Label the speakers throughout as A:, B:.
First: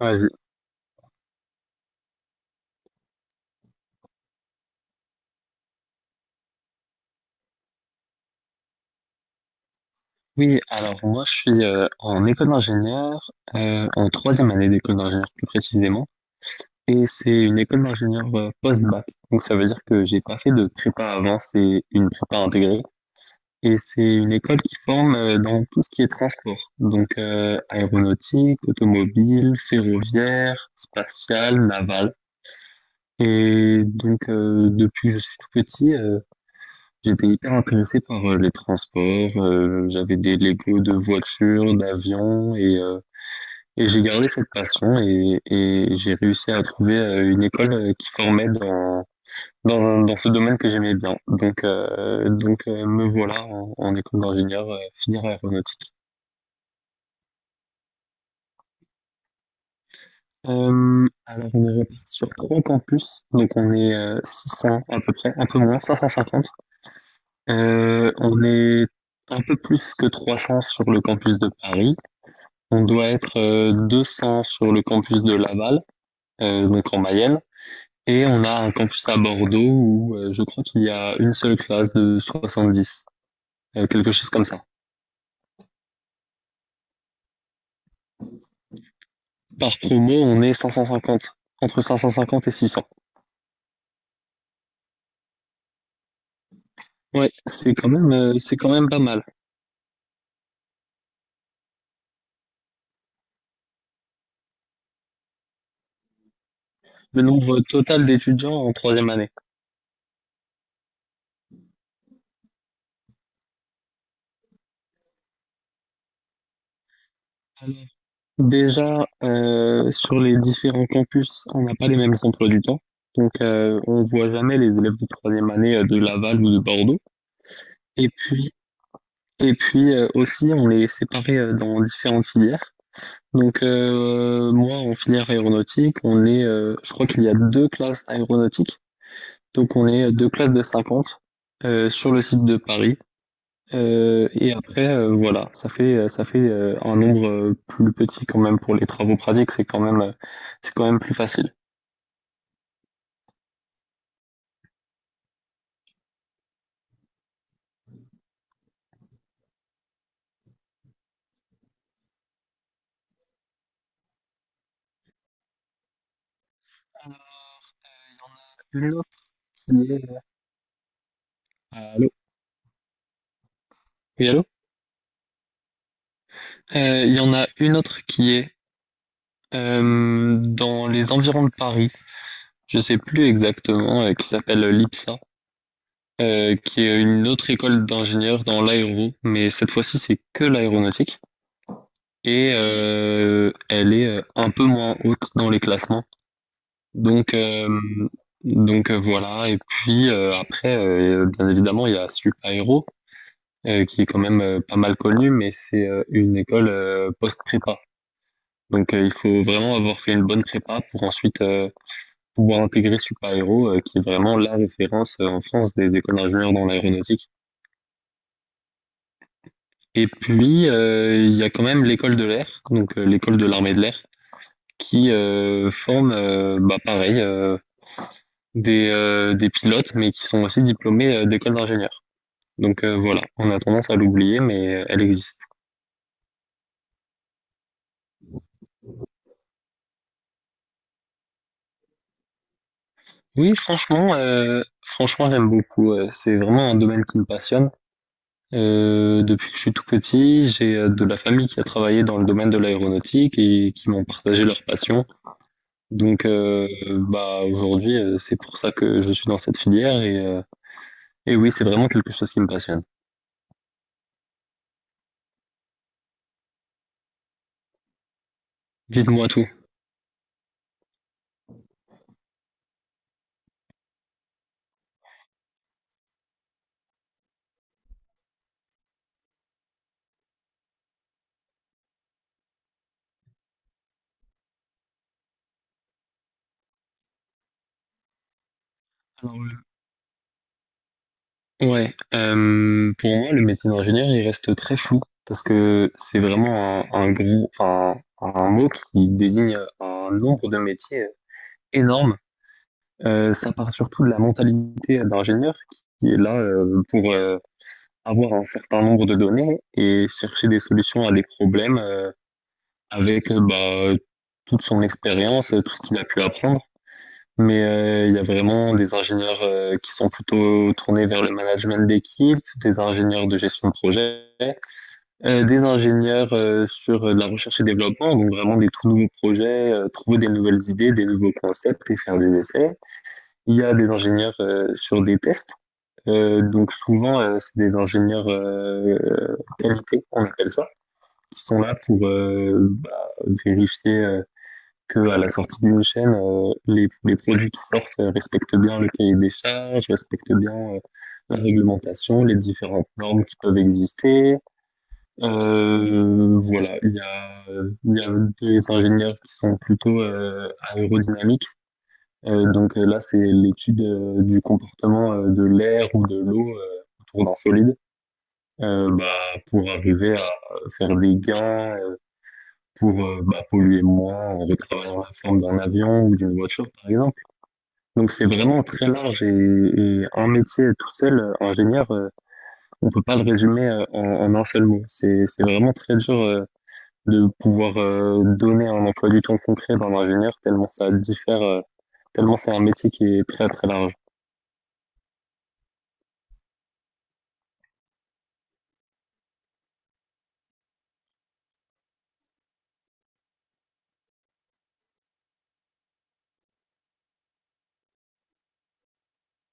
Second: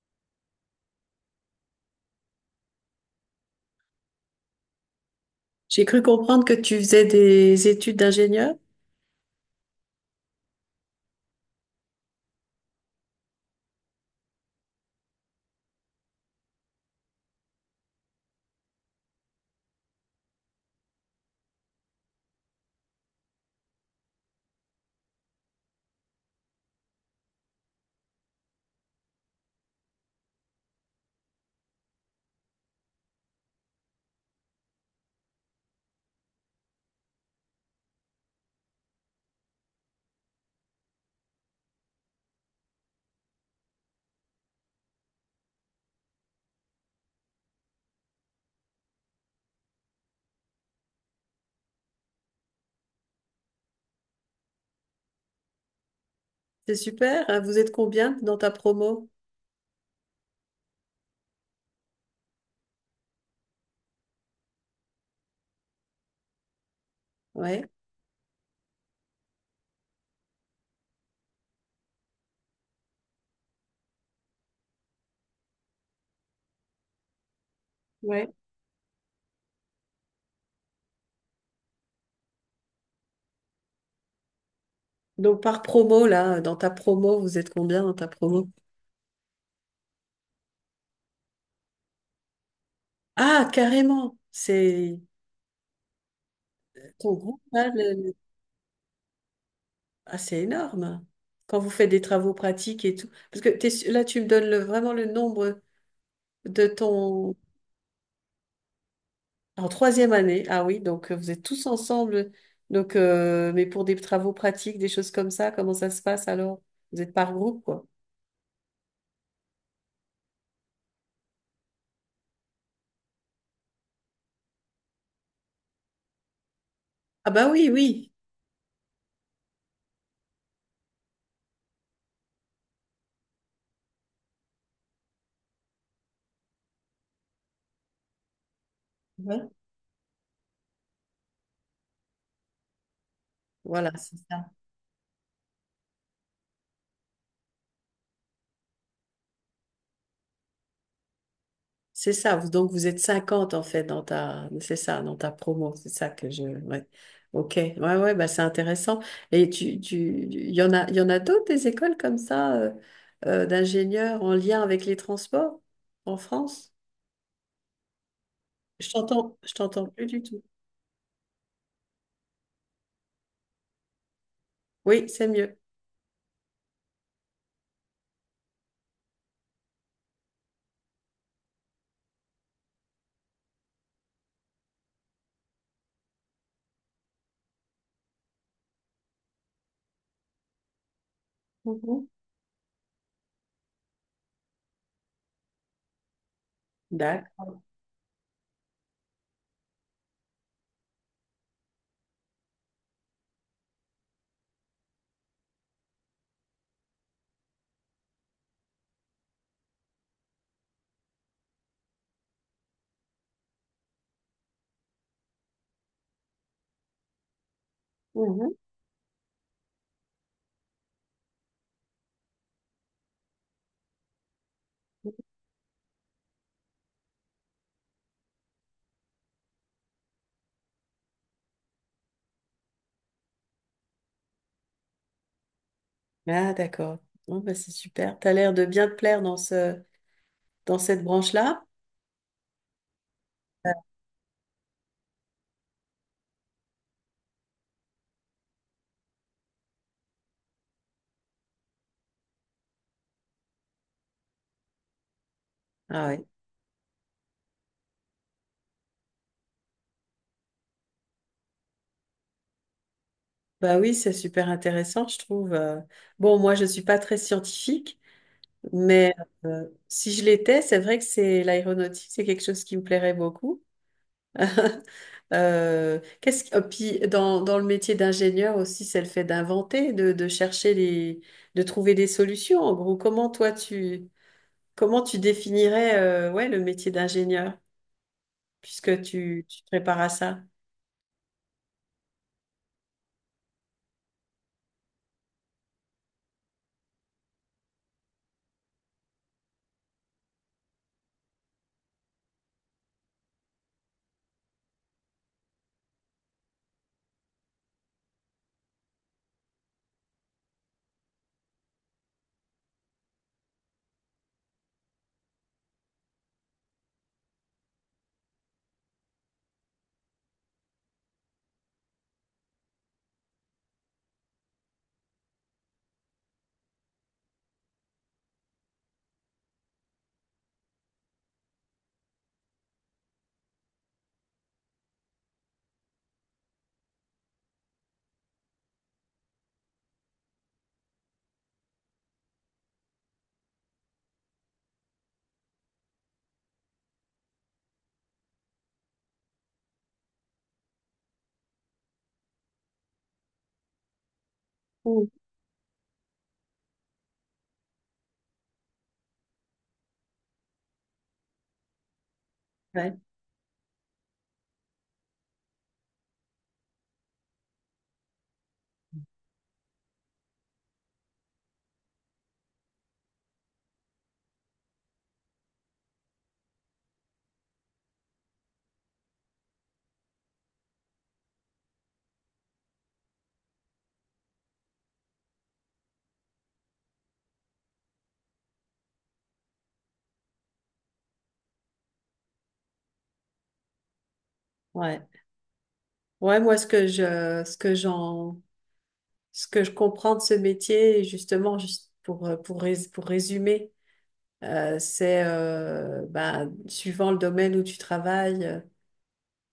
A: Vas-y.
B: J'ai cru comprendre que tu faisais des études d'ingénieur.
A: Oui, alors moi je suis en école d'ingénieur, en troisième année d'école d'ingénieur plus précisément, et c'est une école d'ingénieur post-bac. Donc ça veut dire que j'ai pas fait de prépa avant, c'est une prépa intégrée, et c'est une école qui forme dans tout ce qui est transport, donc aéronautique, automobile, ferroviaire, spatial, naval. Et donc depuis que je suis tout petit, j'étais hyper intéressé par les transports, j'avais des Legos de voitures, d'avions et j'ai gardé cette passion et j'ai réussi à trouver une école qui formait dans ce domaine que j'aimais bien. Me voilà en école d'ingénieur, finir aéronautique.
B: C'est super, hein. Vous êtes combien dans ta promo?
A: Alors on est reparti sur trois campus, donc on est 600 à peu près, un peu moins, 550.
B: Ouais.
A: On est un peu plus que 300 sur le campus de Paris. On doit être 200 sur le campus de Laval, donc en Mayenne, et
B: Ouais.
A: on a un campus à Bordeaux où je crois qu'il y a une seule classe de 70, quelque chose comme ça.
B: Donc par promo, là, dans ta promo, vous êtes combien dans ta promo?
A: Par promo, on est 550, entre 550 et 600.
B: Ah, carrément. C'est ton
A: Ouais,
B: groupe, là,
A: c'est quand même pas mal,
B: ah, c'est énorme. Quand vous faites des travaux pratiques et tout. Parce que là, tu me donnes vraiment le nombre de
A: le
B: ton...
A: nombre total d'étudiants en troisième année.
B: En troisième année. Ah oui, donc vous êtes tous ensemble. Donc, mais pour des travaux pratiques, des choses comme ça, comment ça se passe alors? Vous êtes par groupe,
A: Alors,
B: quoi.
A: déjà, sur les différents campus, on n'a pas les mêmes emplois du temps, donc on voit jamais les élèves de troisième année de Laval ou de Bordeaux.
B: Ah bah oui,
A: Et
B: oui.
A: puis, Et puis aussi, on les séparait dans différentes filières. Donc moi, en filière aéronautique, on est, je crois qu'il y a deux classes aéronautiques.
B: Ouais.
A: Donc on est deux classes de 50 sur le site de Paris.
B: Voilà, c'est
A: Euh,
B: ça.
A: et après, voilà, ça fait un nombre plus petit quand même pour les travaux pratiques. C'est quand même plus facile.
B: C'est ça. Donc vous êtes 50 en fait dans ta c'est ça, dans ta promo. C'est ça que je. Ouais. Ok. Ouais, ouais, bah c'est intéressant. Et il y en a, il y en a d'autres des écoles comme ça d'ingénieurs en lien avec les transports en France?
A: Alors,
B: Je
A: il y en a une
B: t'entends plus
A: autre qui est
B: du tout.
A: allô? Oui, allô?
B: Oui, c'est mieux.
A: Il y en a une autre qui est dans les environs de Paris. Je sais plus exactement, qui s'appelle l'IPSA, qui est une autre école d'ingénieurs dans l'aéro, mais cette fois-ci c'est que l'aéronautique
B: Mhm.
A: et elle est un peu moins haute dans les classements. Donc
B: D'accord.
A: euh, donc voilà. Et puis après, bien évidemment, il y a Supaéro qui est quand même pas mal connue, mais c'est une école post-prépa. Donc il faut vraiment avoir fait une bonne prépa pour ensuite pouvoir intégrer Supaéro, qui est vraiment la référence en France des écoles d'ingénieurs dans l'aéronautique.
B: Mhm.
A: Et puis, il y a quand même l'école de l'air, donc l'école de l'armée de l'air, qui forme, bah, pareil, des pilotes, mais qui sont aussi diplômés d'écoles d'ingénieurs. Donc voilà, on a tendance à l'oublier, mais elle existe.
B: Ah d'accord. Bon, bah, c'est super. T'as l'air de bien te plaire dans ce dans cette branche-là.
A: Oui, franchement, j'aime beaucoup. C'est vraiment un domaine qui me passionne. Depuis que je suis tout petit, j'ai de la famille qui a travaillé dans le domaine de l'aéronautique et qui m'ont partagé leur passion.
B: Ah ouais.
A: Donc, bah aujourd'hui, c'est pour ça que je suis dans cette filière et oui, c'est vraiment quelque chose qui me passionne.
B: Bah oui, c'est super intéressant, je trouve. Bon, moi, je suis pas très scientifique, mais
A: Dites-moi tout.
B: si je l'étais, c'est vrai que c'est l'aéronautique, c'est quelque chose qui me plairait beaucoup. Oh, puis dans, dans le métier d'ingénieur aussi, c'est le fait d'inventer, de chercher les, de trouver des solutions. En gros, comment tu définirais ouais, le métier d'ingénieur, puisque
A: Alors,
B: tu te prépares à ça?
A: euh, ouais, pour moi, le métier d'ingénieur, il reste très flou parce que c'est vraiment un gros, enfin, un mot qui désigne un nombre de métiers énorme. Ça part surtout de la mentalité d'ingénieur qui est là pour avoir un certain nombre de données et chercher des solutions à des problèmes avec toute son expérience, tout ce qu'il a pu apprendre. Mais il y a vraiment des ingénieurs qui sont plutôt tournés vers le management d'équipe, des ingénieurs de gestion de projet, des ingénieurs sur de la recherche et développement, donc vraiment des tout nouveaux projets, trouver des nouvelles idées, des nouveaux concepts et faire des essais. Il y a des ingénieurs sur des tests. Donc souvent, c'est des ingénieurs qualité, on appelle ça, qui sont là pour vérifier que à la sortie d'une chaîne, les produits qui sortent respectent bien le cahier des charges, respectent bien la réglementation, les différentes normes qui peuvent exister.
B: Mm.
A: Voilà, il y a des ingénieurs qui sont plutôt aérodynamiques. Donc
B: Ouais,
A: là, c'est l'étude du comportement de l'air ou de l'eau autour d'un solide. Bah, pour arriver à faire des gains, pour polluer moins en retravaillant la forme d'un avion ou d'une voiture, par exemple. Donc c'est vraiment très large et un métier tout seul, ingénieur, on peut pas le résumer, en un seul mot. C'est vraiment très dur, de pouvoir, donner un emploi du temps concret d'un ingénieur tellement ça diffère, tellement c'est un métier qui est très, très large.
B: ouais. Ouais, moi, ce que je comprends de ce métier, justement, juste pour, pour résumer, c'est bah, suivant le domaine où tu travailles,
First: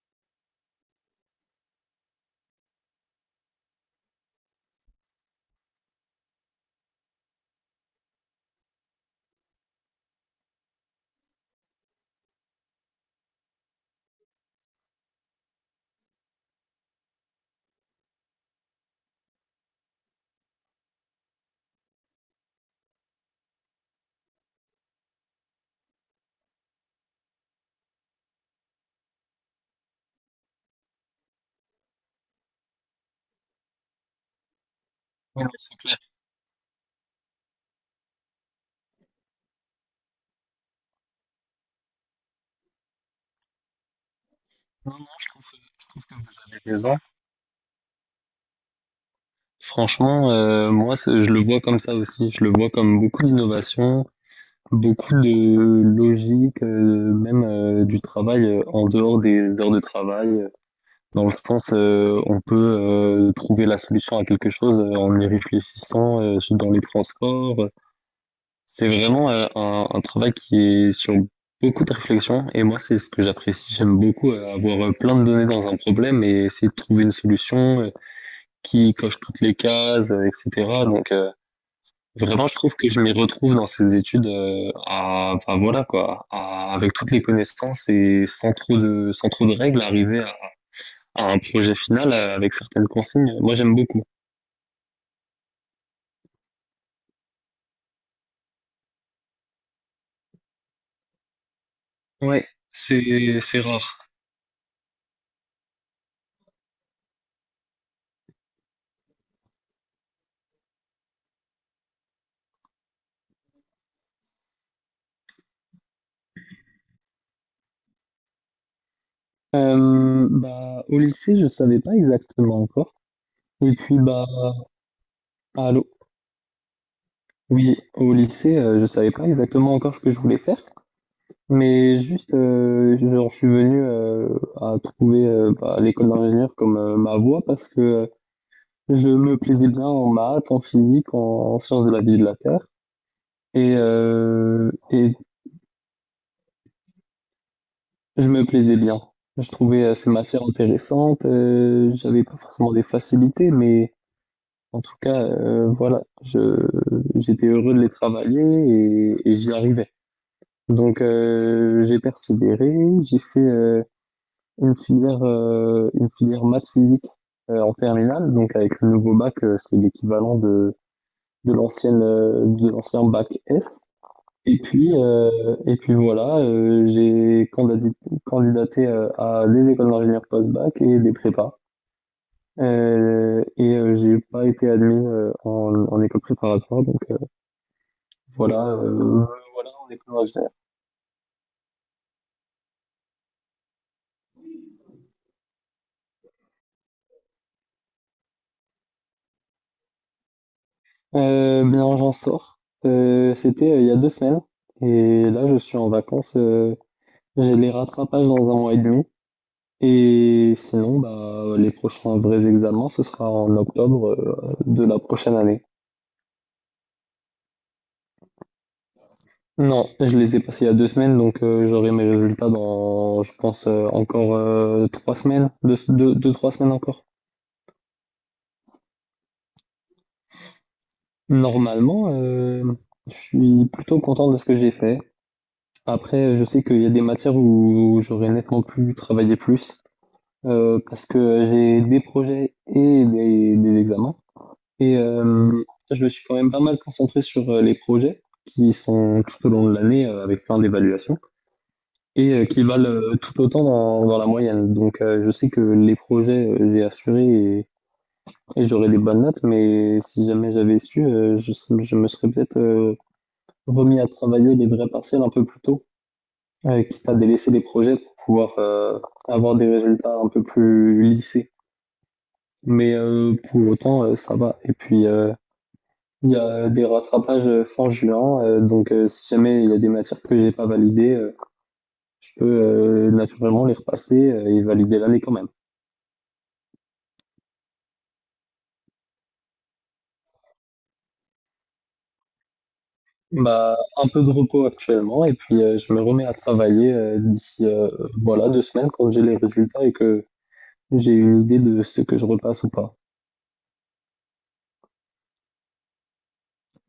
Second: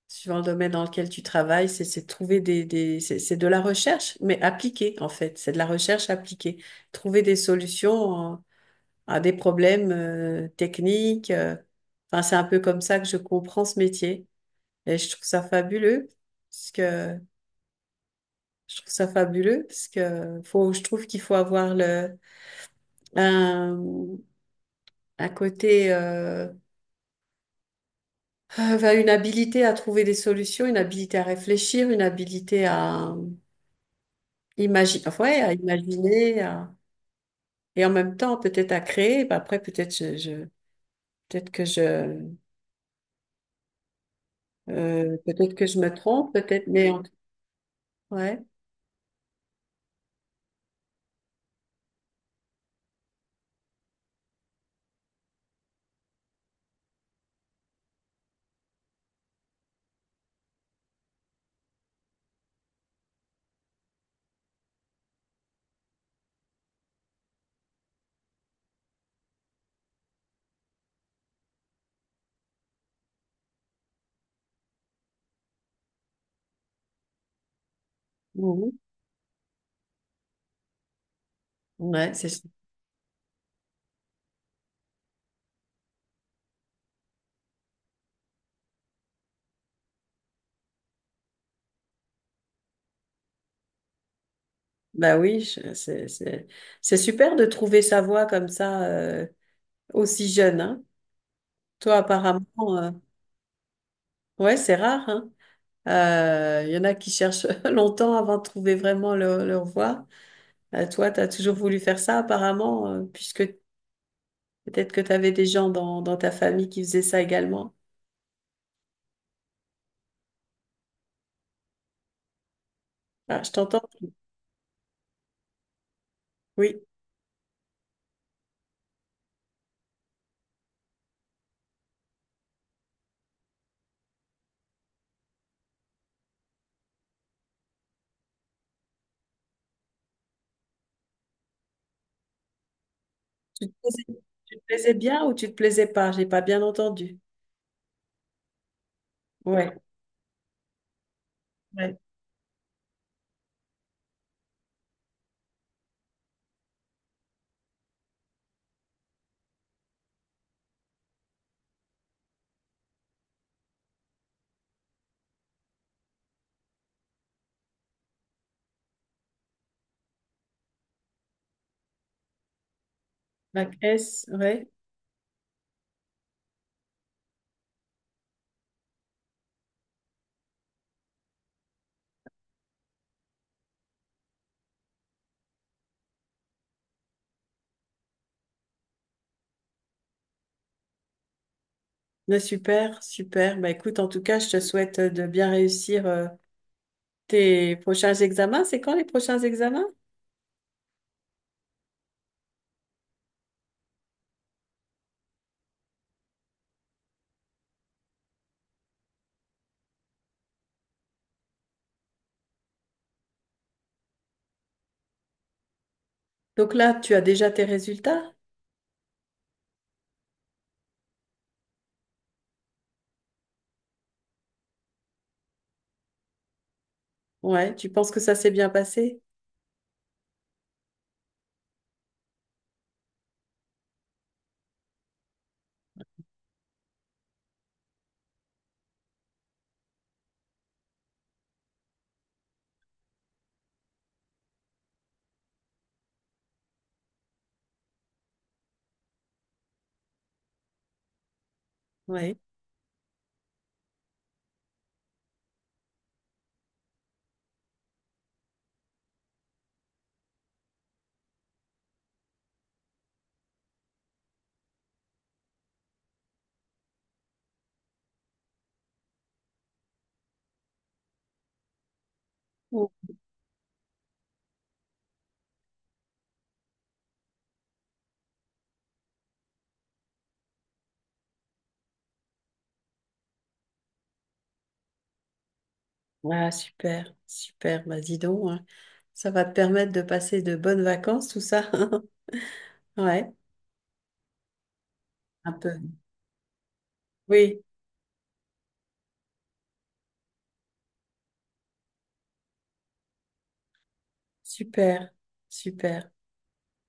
B: suivant le domaine dans lequel tu travailles, c'est de trouver des c'est de la recherche, mais appliquée en fait. C'est de la recherche appliquée. Trouver des solutions à des problèmes techniques. Enfin, c'est un peu comme ça que je comprends ce métier. Et je trouve ça fabuleux, parce que je trouve ça fabuleux, parce que faut, je trouve qu'il faut avoir un, un côté, enfin, une habilité à trouver des solutions, une habilité à réfléchir, une habilité à imaginer, ouais,
A: Oui, oui,
B: à
A: c'est clair.
B: imaginer, à- et en même temps peut-être à créer. Ben, après, peut-être que
A: Non, non,
B: peut-être que je
A: je
B: me
A: trouve que
B: trompe,
A: vous avez
B: peut-être,
A: raison.
B: ouais,
A: Franchement, moi, c'est je le vois comme ça aussi. Je le vois comme beaucoup d'innovations, beaucoup de logique, même, du travail, en dehors des heures de travail, dans le sens, on peut, trouver la solution à quelque chose, en y réfléchissant, dans les transports, c'est vraiment, un travail qui est sur beaucoup de réflexion et moi, c'est ce que j'apprécie. J'aime beaucoup, avoir, plein de données dans un problème et essayer de trouver une solution,
B: mhm.
A: qui coche toutes les cases, et cetera donc
B: ouais, c'est, su-
A: vraiment, je trouve que je m'y retrouve dans ces études, à, enfin voilà quoi, avec toutes les connaissances et sans trop de règles, arriver à un projet final avec certaines consignes. Moi, j'aime beaucoup.
B: bah oui, je- c'est, c'est, c'est super de trouver sa voie comme ça aussi jeune, hein. Toi,
A: Ouais.
B: apparemment,
A: C'est rare.
B: ouais, c'est rare, hein. Il y en a qui cherchent longtemps avant de trouver vraiment leur, leur voie. Toi, tu as toujours voulu faire ça apparemment, puisque peut-être que tu avais des gens dans ta famille qui faisaient ça également.
A: Bah, au lycée, je savais pas exactement encore.
B: Ah, je
A: Et
B: t'entends?
A: puis, bah, allô?
B: Oui.
A: Oui, au lycée, je savais pas exactement encore ce que je voulais faire. Mais juste, genre, je suis venu à trouver l'école d'ingénieur comme ma voie parce que je me plaisais bien en maths, en physique, en sciences de la vie et de la terre.
B: Tu te
A: Et,
B: plaisais, tu te
A: euh,
B: plaisais
A: et
B: bien ou tu te plaisais pas? J'ai pas bien entendu.
A: je me plaisais bien. Je
B: Ouais,
A: trouvais ces matières intéressantes.
B: ouais.
A: J'avais pas forcément des facilités, mais en tout cas, voilà, je, j'étais heureux de les travailler et j'y arrivais. Donc j'ai persévéré, j'ai fait une filière maths physique en terminale. Donc avec le nouveau bac, c'est l'équivalent de l'ancien bac
B: Bac
A: S.
B: S,
A: Et
B: ouais.
A: puis, heu, et puis voilà, j'ai candadi candidaté, à des écoles d'ingénieurs post-bac et des prépas, et j'ai pas été admis, en école préparatoire donc voilà, heu, voilà en école d'ingénieur.
B: Ouais, super, super. Bah, écoute, en tout cas, je te souhaite de bien réussir tes prochains examens. C'est quand les prochains examens?
A: Bien j'en sors, c'était, il y a 2 semaines et là je suis en vacances, j'ai les rattrapages dans un mois et demi et sinon, bah, les prochains vrais examens, ce sera en octobre, de la prochaine année.
B: Donc là, tu as déjà tes résultats?
A: Non, je les ai passés il y a deux semaines, donc j'aurai mes résultats dans, je pense, encore trois semaines, trois semaines encore.
B: Ouais, tu penses que ça s'est bien passé?
A: Normalement, je suis plutôt content de ce que j'ai fait. Après, je sais qu'il y a des matières où j'aurais nettement pu travailler plus, parce que j'ai des projets des examens. Et je me suis quand même pas mal concentré sur les projets qui sont tout au long de l'année avec plein d'évaluations. Et
B: Ouais.
A: qui valent, tout autant dans la moyenne. Donc je sais que les projets, j'ai assuré et j'aurais des bonnes notes, mais si jamais j'avais su, je me serais peut-être, remis à travailler les vrais partiels un peu plus tôt, quitte à délaisser les projets pour pouvoir, avoir des résultats un peu plus lissés.
B: Oh.
A: Mais pour autant, ça va et puis, il y a des rattrapages, fin juin, donc si jamais il y a des matières que j'ai pas validées, je peux, naturellement les repasser, et valider l'année quand même.
B: Ah, super, super. Bah, dis donc, hein. Ça va te permettre de passer de bonnes vacances, tout ça. Ouais,
A: Bah, un peu de repos actuellement et
B: un
A: puis
B: peu.
A: je me remets à travailler euh,
B: Oui,
A: d'ici euh, voilà deux semaines quand j'ai les résultats et que j'ai une idée de ce que je repasse ou pas.
B: super, super.